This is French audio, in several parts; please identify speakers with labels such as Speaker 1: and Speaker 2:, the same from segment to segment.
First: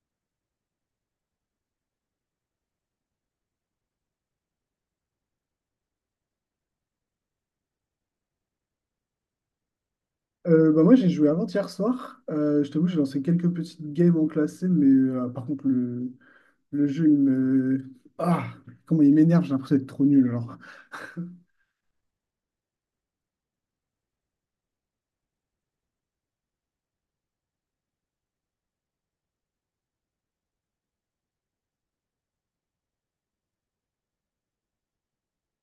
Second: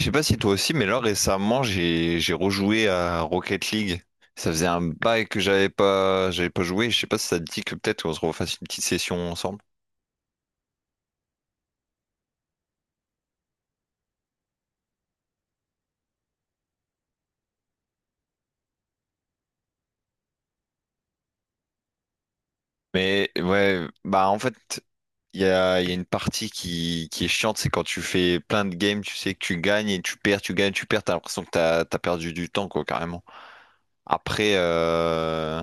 Speaker 1: Je sais pas si toi aussi, mais là récemment j'ai rejoué à Rocket League. Ça faisait un bail que j'avais pas joué. Je sais pas si ça te dit que peut-être on se refasse une petite session ensemble.
Speaker 2: Bah moi j'ai joué avant-hier soir. Je t'avoue, j'ai lancé quelques petites games en classé, mais par contre le jeu il me. Ah, Comment il m'énerve, j'ai l'impression d'être trop nul alors.
Speaker 1: Mais ouais, bah en fait il y a une partie qui est chiante, c'est quand tu fais plein de games, tu sais que tu gagnes et tu perds, tu gagnes, tu perds, t'as l'impression que t'as perdu du temps quoi carrément. Après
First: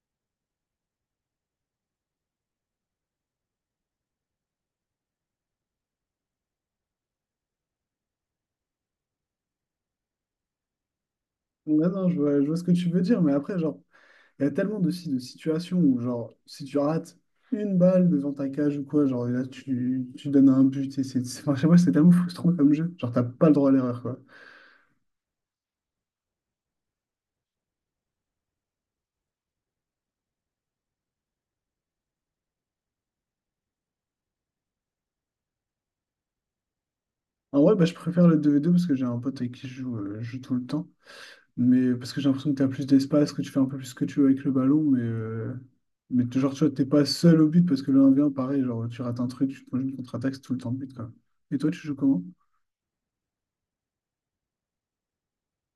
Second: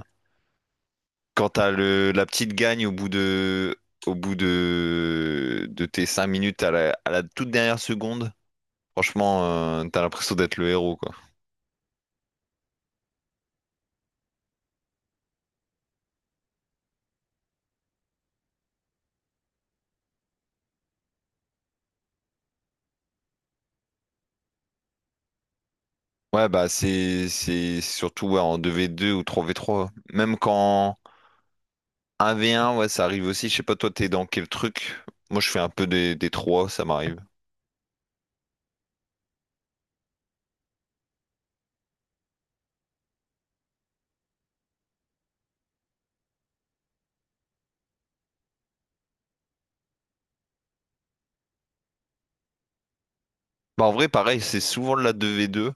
Speaker 1: quand t'as le la petite gagne au bout de tes 5 minutes à la toute dernière seconde. Franchement, t'as l'impression d'être le héros, quoi.
Speaker 2: Ouais, non, je vois ce que tu veux dire, mais après, genre, il y a tellement de situations où, genre, si tu rates une balle devant ta cage ou quoi, genre, et là tu donnes un but Enfin, je sais pas, c'est tellement frustrant comme jeu. Genre, t'as pas le droit à l'erreur, quoi.
Speaker 1: Ouais, bah c'est surtout ouais, en deux v deux ou trois v trois. Même quand un v un, ouais, ça arrive aussi. Je sais pas, toi, t'es dans quel truc? Moi, je fais un peu des 3, ça m'arrive.
Speaker 2: En vrai, bah, je préfère le 2v2 parce que j'ai un pote avec qui je joue tout le temps. Mais parce que j'ai l'impression que tu as plus d'espace, que tu fais un peu plus ce que tu veux avec le ballon, mais, genre, tu vois, t'es pas seul au but parce que le 1v1, pareil, genre, tu rates un truc, tu te prends une contre-attaque, c'est tout le temps but, quoi. Et toi, tu joues comment?
Speaker 1: Bah en vrai, pareil, c'est souvent de la deux v deux.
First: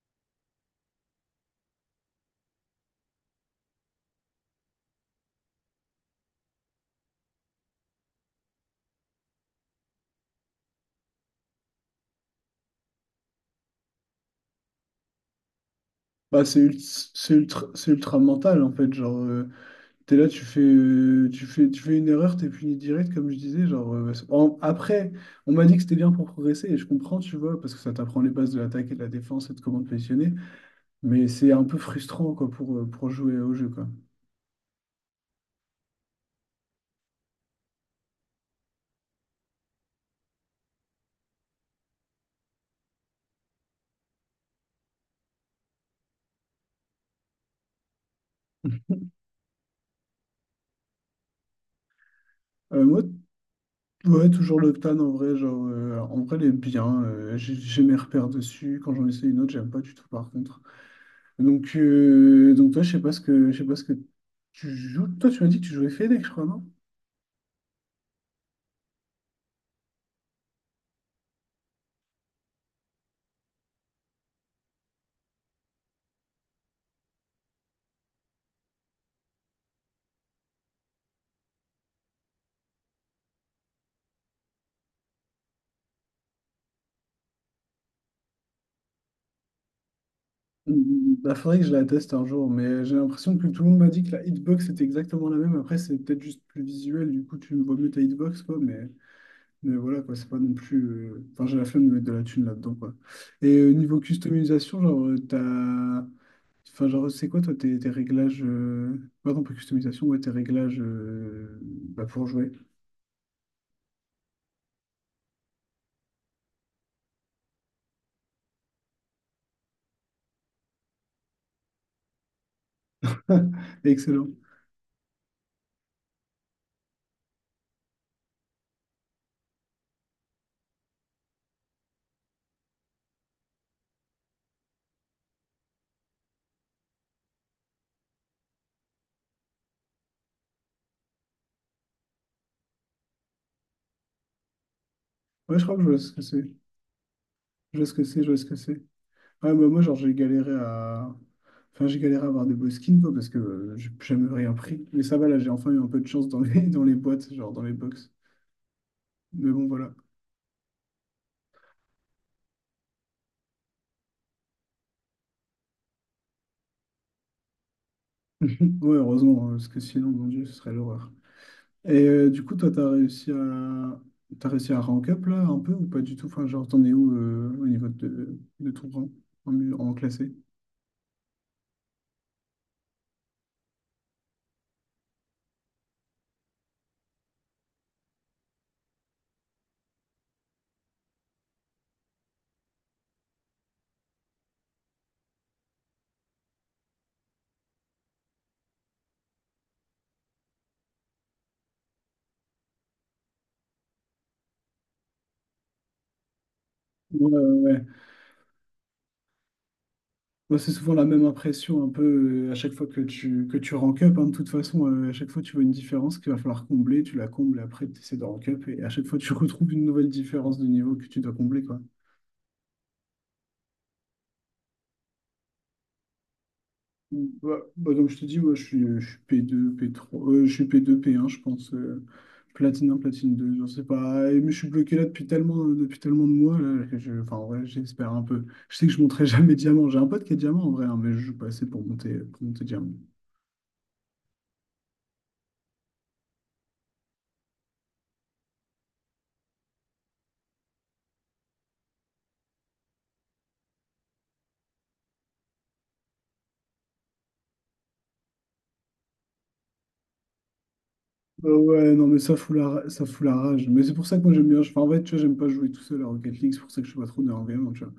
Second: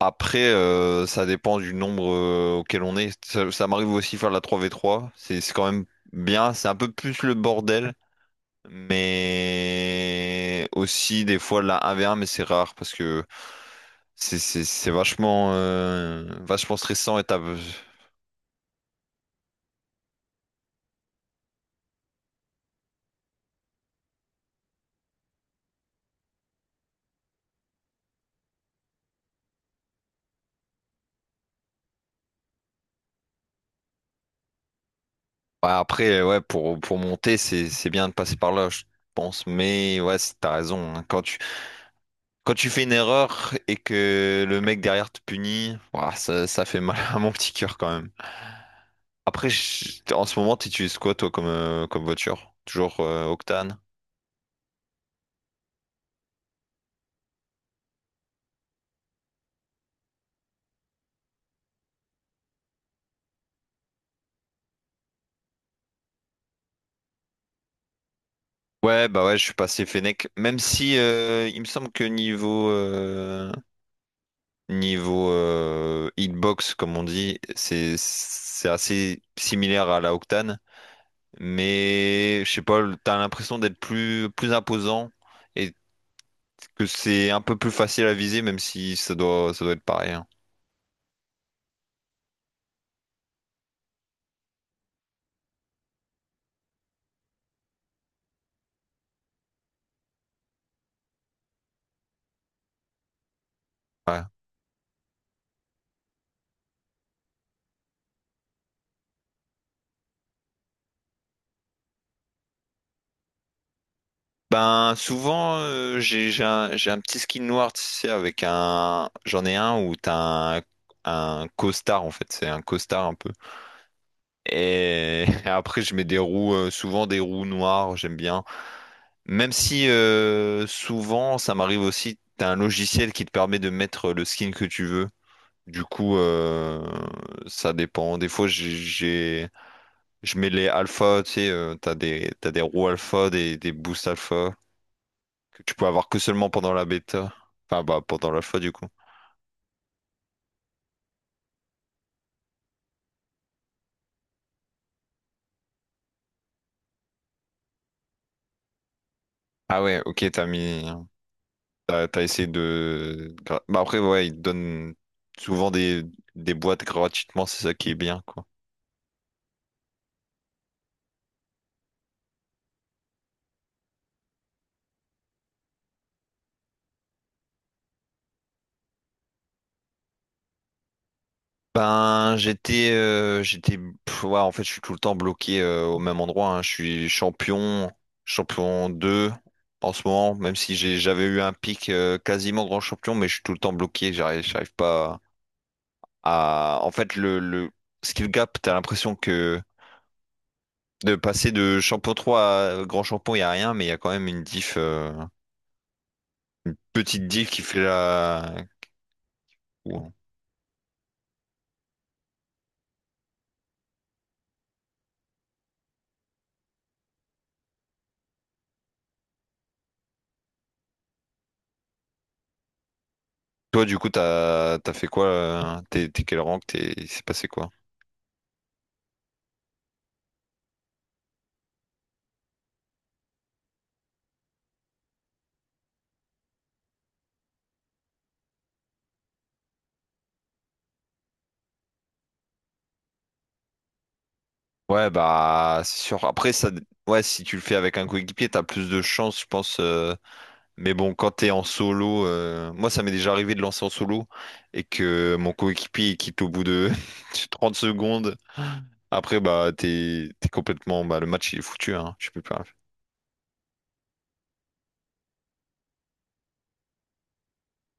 Speaker 1: Après, ça dépend du nombre auquel on est. Ça m'arrive aussi de faire de la trois v trois. C'est quand même bien. C'est un peu plus le bordel, mais aussi des fois la 1v1, mais c'est rare parce que c'est vachement,
Speaker 2: Bah,
Speaker 1: vachement stressant et
Speaker 2: c'est ultra mental, en fait. T'es là, tu fais une erreur, t'es puni direct, comme je disais. Après, on m'a dit que c'était bien pour progresser, et je comprends, tu vois, parce que ça t'apprend les bases de l'attaque et de la défense et de comment te positionner, mais c'est un peu frustrant, quoi, pour jouer au jeu, quoi.
Speaker 1: ouais, après, ouais, pour monter, c'est bien de passer par là, je pense. Mais ouais, t'as raison, hein. Quand tu fais une erreur et que le mec derrière te punit, ouah, ça fait mal à mon petit cœur quand même. Après, en ce moment, t'utilises quoi, toi, comme, comme voiture?
Speaker 2: Euh,
Speaker 1: Toujours
Speaker 2: moi,
Speaker 1: Octane?
Speaker 2: Ouais, toujours l'Octane en vrai, en vrai, elle est bien. J'ai mes repères dessus. Quand j'en essaie une autre, j'aime pas du tout par contre. Donc toi, je sais pas ce que tu joues. Toi, tu m'as dit que tu jouais Fennec, je crois, non?
Speaker 1: Ouais, bah ouais, je suis passé Fennec. Même si il me semble que niveau hitbox, comme on dit, c'est assez similaire à la Octane, mais je sais pas, t'as l'impression d'être plus imposant et que c'est un peu plus facile à viser, même si ça doit être pareil, hein.
Speaker 2: Il faudrait que je la teste un jour, mais j'ai l'impression que tout le monde m'a dit que la hitbox était exactement la même. Après, c'est peut-être juste plus visuel, du coup, tu vois mieux ta hitbox, quoi, mais voilà, quoi, c'est pas non plus. Enfin, j'ai la flemme de mettre de la thune là-dedans, quoi. Et niveau
Speaker 1: Ouais.
Speaker 2: customisation, t'as. Enfin, genre, c'est quoi toi tes réglages, pardon, pas customisation, ouais, tes réglages bah, pour jouer.
Speaker 1: Ben souvent j'ai un petit skin noir, tu sais, avec un j'en ai un où t'as un costard en fait, c'est un costard un peu.
Speaker 2: Excellent.
Speaker 1: Et après, je mets des roues, souvent des roues noires, j'aime bien. Même si souvent, ça m'arrive aussi, t'as un logiciel qui te permet de mettre le skin que tu veux. Du coup, ça dépend. Des fois, je mets les alpha, tu sais, t'as des roues alpha, des boosts alpha,
Speaker 2: Ouais,
Speaker 1: que
Speaker 2: je
Speaker 1: tu
Speaker 2: crois que je
Speaker 1: peux
Speaker 2: vois
Speaker 1: avoir
Speaker 2: ce
Speaker 1: que
Speaker 2: que c'est.
Speaker 1: seulement pendant la bêta. Enfin, bah,
Speaker 2: Je
Speaker 1: pendant
Speaker 2: vois ce que
Speaker 1: l'alpha,
Speaker 2: c'est.
Speaker 1: du coup.
Speaker 2: Ouais, bah, moi, genre, j'ai galéré à. Enfin, j'ai galéré à avoir des beaux skins, quoi, parce que j'ai jamais rien pris. Mais ça va, là, j'ai enfin eu un peu de chance dans les, dans les boîtes, genre dans les box. Mais bon,
Speaker 1: Ah
Speaker 2: voilà.
Speaker 1: ouais, ok, t'as mis. T'as essayé de... bah après, ouais, ils te donnent souvent des boîtes gratuitement, c'est ça qui est bien, quoi.
Speaker 2: Ouais, heureusement, hein, parce que sinon, mon Dieu, ce serait l'horreur. Et du coup, toi, t'as réussi à rank up là un peu ou pas du tout? Enfin, genre, t'en es où au niveau de ton rang en classé?
Speaker 1: Ben, j'étais... pff, ouais, en fait, je suis tout le temps bloqué au même endroit, hein. Je suis champion, champion 2 en ce moment, même si j'avais eu un pic quasiment grand champion, mais je suis tout le temps bloqué. J'arrive pas à... En fait, le skill gap, t'as l'impression que de passer de champion 3 à grand champion, il n'y a rien, mais il y a quand même une une
Speaker 2: Ouais,
Speaker 1: petite div qui
Speaker 2: ouais, ouais.
Speaker 1: fait la... Ou-
Speaker 2: Moi, c'est souvent la même impression un peu à chaque fois que tu rank up, hein. De toute façon, à chaque fois, tu vois une différence qu'il va falloir combler, tu la combles et après, tu essaies de rank up. Et à chaque fois, tu retrouves une nouvelle différence de niveau que tu dois combler, quoi.
Speaker 1: toi, du coup, t'as fait quoi? T'es quel rank? T'es... Il s'est passé
Speaker 2: Ouais,
Speaker 1: quoi?
Speaker 2: bah, comme je te dis, moi, je suis P2, P3, je suis P2, P1, je pense. Platine 1 platine 2, je sais pas. Mais je suis bloqué là depuis tellement de mois là, enfin, ouais, j'espère un peu. Je sais que je monterai jamais diamant. J'ai un pote qui est diamant en vrai, hein, mais je joue pas assez pour monter diamant.
Speaker 1: Ouais, bah, c'est sûr. Après, ça... ouais, si tu le fais avec un coéquipier, t'as plus de chance, je pense. Mais bon, quand t'es en solo... moi, ça m'est déjà arrivé de lancer en solo et que mon coéquipier il quitte au bout de 30 secondes. Après, bah, t'es complètement... bah, le
Speaker 2: Bah
Speaker 1: match, il est foutu,
Speaker 2: ouais, non,
Speaker 1: hein.
Speaker 2: mais
Speaker 1: Je
Speaker 2: ça
Speaker 1: peux plus
Speaker 2: fout
Speaker 1: rien faire.
Speaker 2: ça fout la rage. Mais c'est pour ça que moi j'aime bien. Enfin, en fait, tu vois, j'aime pas jouer tout seul à Rocket League, c'est pour ça que je suis pas trop nerveux, tu vois.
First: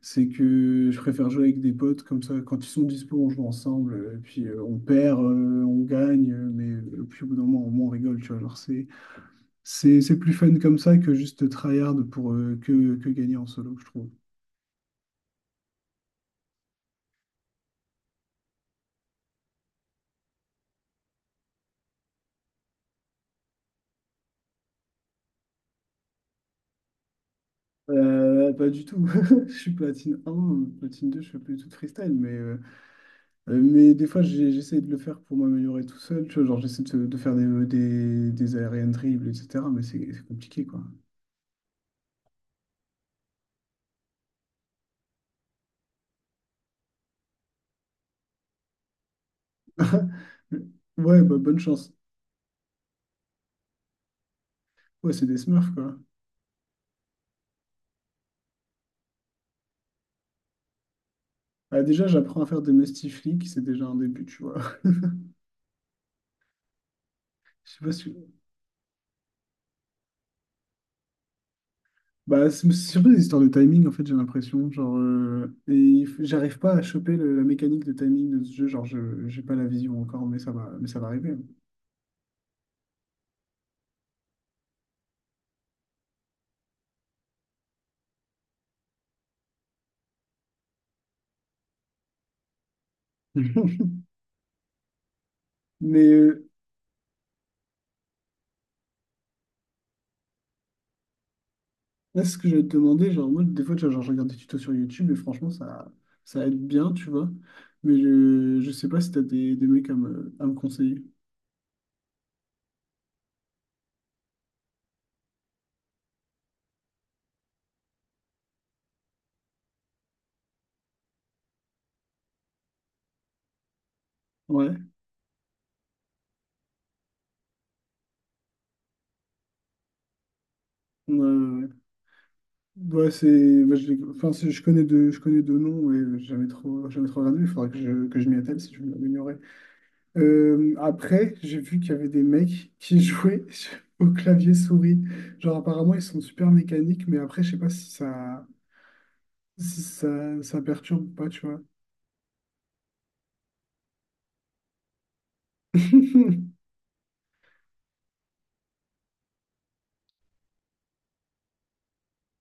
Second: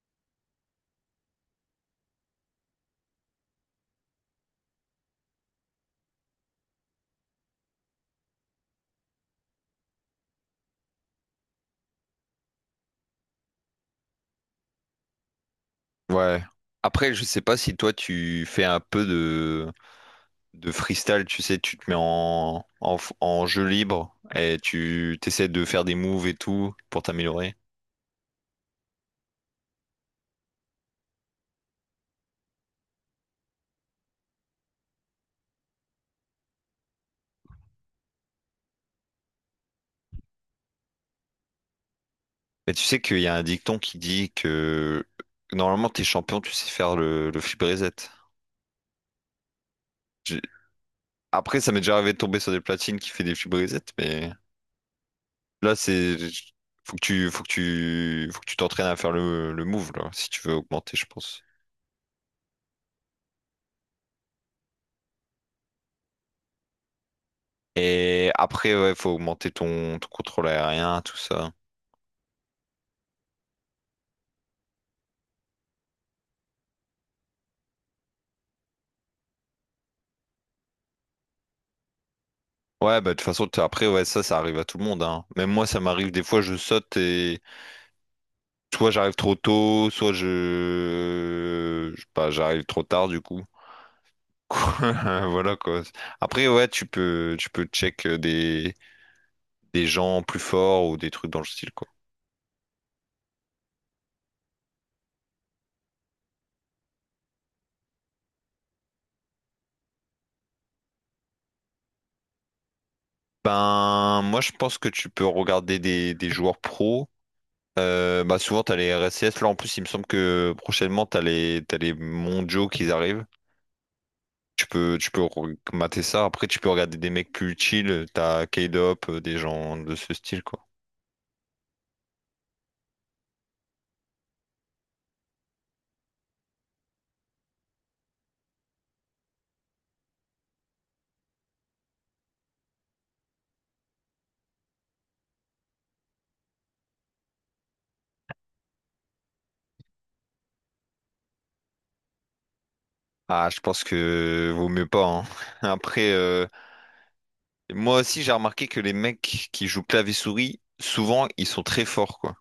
Speaker 2: C'est que je préfère jouer avec des potes, comme ça, quand ils sont dispo, on joue ensemble, et puis on perd, on gagne, puis au bout d'un moment, au moins, on rigole, tu vois. C'est plus fun comme ça que juste tryhard pour que gagner en solo, je trouve.
Speaker 1: Ouais. Après, je sais pas si toi, tu fais un peu de freestyle, tu sais, tu te mets en, en jeu libre et tu t'essaies de faire des moves et tout pour t'améliorer.
Speaker 2: Pas du tout. Je suis platine 1, platine 2, je fais plus du tout de freestyle, mais. Mais des fois, j'essaie de le faire pour m'améliorer tout seul. Tu vois, genre, j'essaie de faire des aériennes dribbles, etc. Mais c'est compliqué, quoi.
Speaker 1: Mais tu sais qu'il y a un dicton qui dit que normalement t'es champion, tu sais faire le flip reset. J'ai-
Speaker 2: Ouais, bah, bonne
Speaker 1: Après, ça m'est
Speaker 2: chance.
Speaker 1: déjà arrivé de tomber sur des platines qui fait des flip reset, mais
Speaker 2: Ouais, c'est des smurfs,
Speaker 1: là
Speaker 2: quoi.
Speaker 1: c'est faut que tu t'entraînes à faire le move là, si tu veux augmenter, je pense.
Speaker 2: Ah, déjà, j'apprends à faire des mestifliques, c'est déjà un début, tu vois. Je sais pas si...
Speaker 1: Et après, ouais, faut augmenter ton contrôle aérien, tout ça.
Speaker 2: Bah, c'est surtout des histoires de timing, en fait, j'ai l'impression. J'arrive pas à choper la mécanique de timing de ce jeu. J'ai pas la vision encore, mais ça va, ça va arriver.
Speaker 1: Ouais, bah, de toute façon, après, ouais, ça arrive à tout le monde, hein. Même moi, ça m'arrive des fois, je saute et soit j'arrive trop tôt, soit je sais pas, j'arrive trop tard, du coup. Voilà, quoi.
Speaker 2: Mais,
Speaker 1: Après, ouais, tu peux check des gens plus forts ou des trucs dans le style, quoi.
Speaker 2: Là, c'est ce que je vais te demander, genre, moi, des fois, tu vois, genre, je regarde des tutos sur YouTube et franchement, ça aide bien, tu vois. Mais je sais pas si t'as des mecs à à me conseiller.
Speaker 1: Ben, moi, je pense que tu peux regarder des joueurs pros. Bah, souvent, t'as les RSCS. Là, en plus, il me semble que prochainement, t'as les mondiaux qui arrivent.
Speaker 2: Ouais.
Speaker 1: Tu peux mater ça. Après, tu peux regarder des mecs plus chill. T'as K-Dop, des gens de ce style, quoi.
Speaker 2: Ouais, ouais, ouais. Ouais, c'est, bah, je connais deux noms, mais jamais trop regardé. Il faudra que je m'y attelle si je veux m'améliorer. Après, j'ai vu qu'il y avait des mecs qui jouaient au clavier souris. Genre, apparemment, ils sont super mécaniques, mais après, je sais pas si ça, ça perturbe ou pas, tu vois.
Speaker 1: Ah, je pense que vaut mieux pas, hein. Après, moi aussi, j'ai remarqué que les mecs qui jouent clavier-souris, souvent, ils sont très forts, quoi.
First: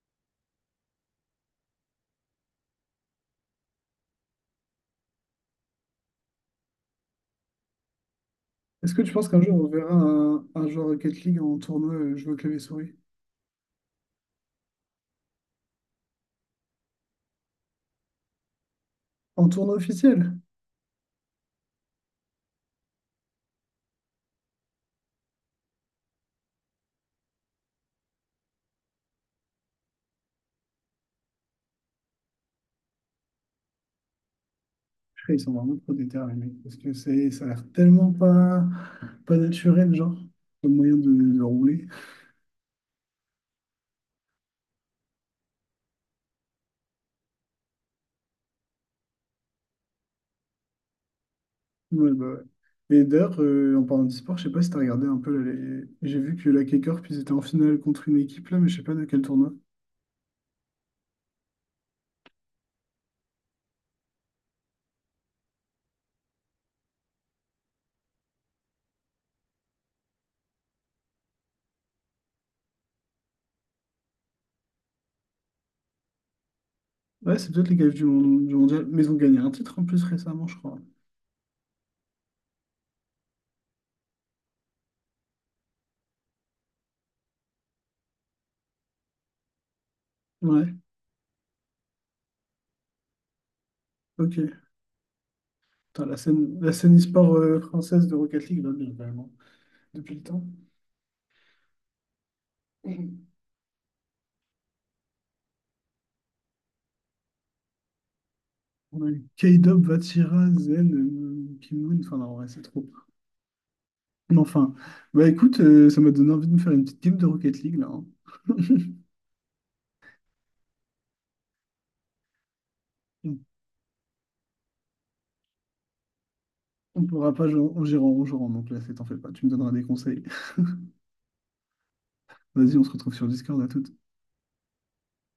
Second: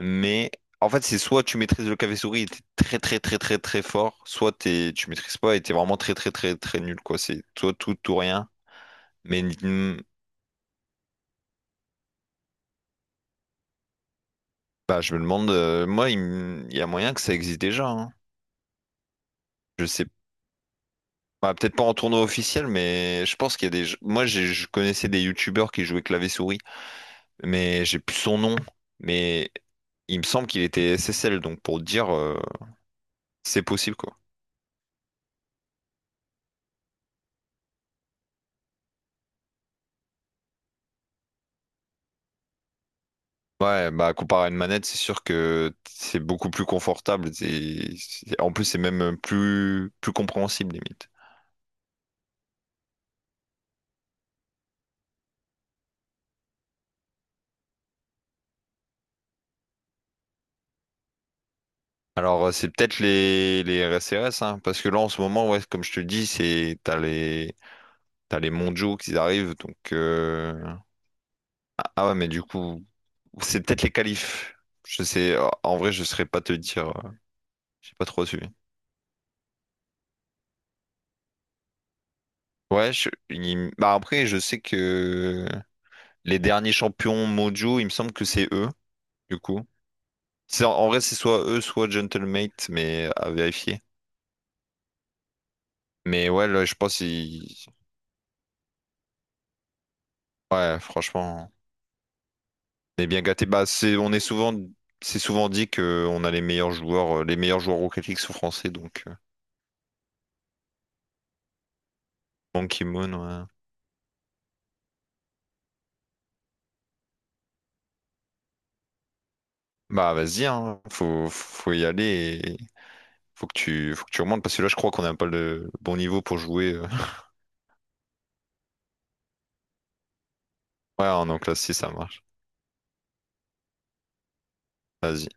Speaker 1: Mais en fait, c'est soit tu maîtrises le clavier-souris et t'es très, très, très, très, très fort, soit t'es, tu maîtrises pas et t'es vraiment très, très, très, très nul, quoi. C'est soit tout, tout rien.
Speaker 2: Est-ce que tu penses qu'un
Speaker 1: Mais
Speaker 2: jour on verra
Speaker 1: hmm,
Speaker 2: un joueur Rocket League en tournoi jouer au clavier-souris?
Speaker 1: bah, je me demande, moi, il y a moyen que ça existe déjà, hein.
Speaker 2: En tournoi
Speaker 1: Je sais
Speaker 2: officiel?
Speaker 1: bah, peut-être pas en tournoi officiel, mais je pense qu'il y a des. Moi, je connaissais des youtubeurs qui jouaient clavier-souris, mais j'ai plus son nom. Mais il me semble qu'il était SSL, donc pour te dire, c'est possible quoi.
Speaker 2: Après, ils sont vraiment trop déterminés parce que c'est, ça a l'air tellement pas, pas naturel, genre, le moyen de rouler.
Speaker 1: Ouais, bah comparé à une manette, c'est sûr que c'est beaucoup plus confortable. En plus, c'est même plus compréhensible limite.
Speaker 2: Ouais, bah ouais. Et d'ailleurs, en parlant de sport, je sais pas si t'as regardé un peu là, j'ai vu que la K-Corp, ils étaient en finale contre une équipe là, mais je sais pas de quel tournoi.
Speaker 1: Alors, c'est peut-être les RSRS, hein, parce que là en ce moment, ouais, comme je te dis, c'est t'as les mondiaux qui arrivent, donc ah ouais, mais du coup. C'est peut-être les qualifs. Je sais, en vrai, je saurais pas te dire. Euh,
Speaker 2: Ouais, c'est peut-être les
Speaker 1: j'ai
Speaker 2: gaffes
Speaker 1: pas trop suivi.
Speaker 2: du mondial, mais ils ont gagné un titre en plus récemment, je crois.
Speaker 1: Ouais, bah après, je sais que les derniers champions mondiaux, il me semble que c'est eux, du coup. C'est,
Speaker 2: Ouais,
Speaker 1: en vrai, c'est soit eux, soit Gentlemate, mais à vérifier.
Speaker 2: ok. Putain,
Speaker 1: Mais ouais, là,
Speaker 2: la
Speaker 1: je
Speaker 2: scène
Speaker 1: pense,
Speaker 2: e-sport
Speaker 1: il...
Speaker 2: française de Rocket League va bien, vraiment, depuis le temps.
Speaker 1: ouais, franchement, on est bien gâtés. Bah, c'est, c'est souvent dit que on a les meilleurs joueurs Rocket League sont français, donc
Speaker 2: Ouais, K-Dub, Vatira, Zen, Kim Moon, enfin non, ouais, c'est trop.
Speaker 1: Monkey Moon, ouais.
Speaker 2: Mais enfin, bah écoute, ça m'a donné envie de me faire une petite game de Rocket League là, hein.
Speaker 1: Bah, vas-y, hein, faut y aller.
Speaker 2: On
Speaker 1: Faut que tu remontes parce que là, je crois qu'on n'a pas le bon niveau pour jouer, euh.
Speaker 2: on pourra pas jouer en en gérant en jouant, donc là, c'est t'en fais pas, tu me donneras des conseils.
Speaker 1: Ouais, en classe si ça marche.
Speaker 2: Vas-y, on se retrouve sur Discord à tout.
Speaker 1: Vas-y.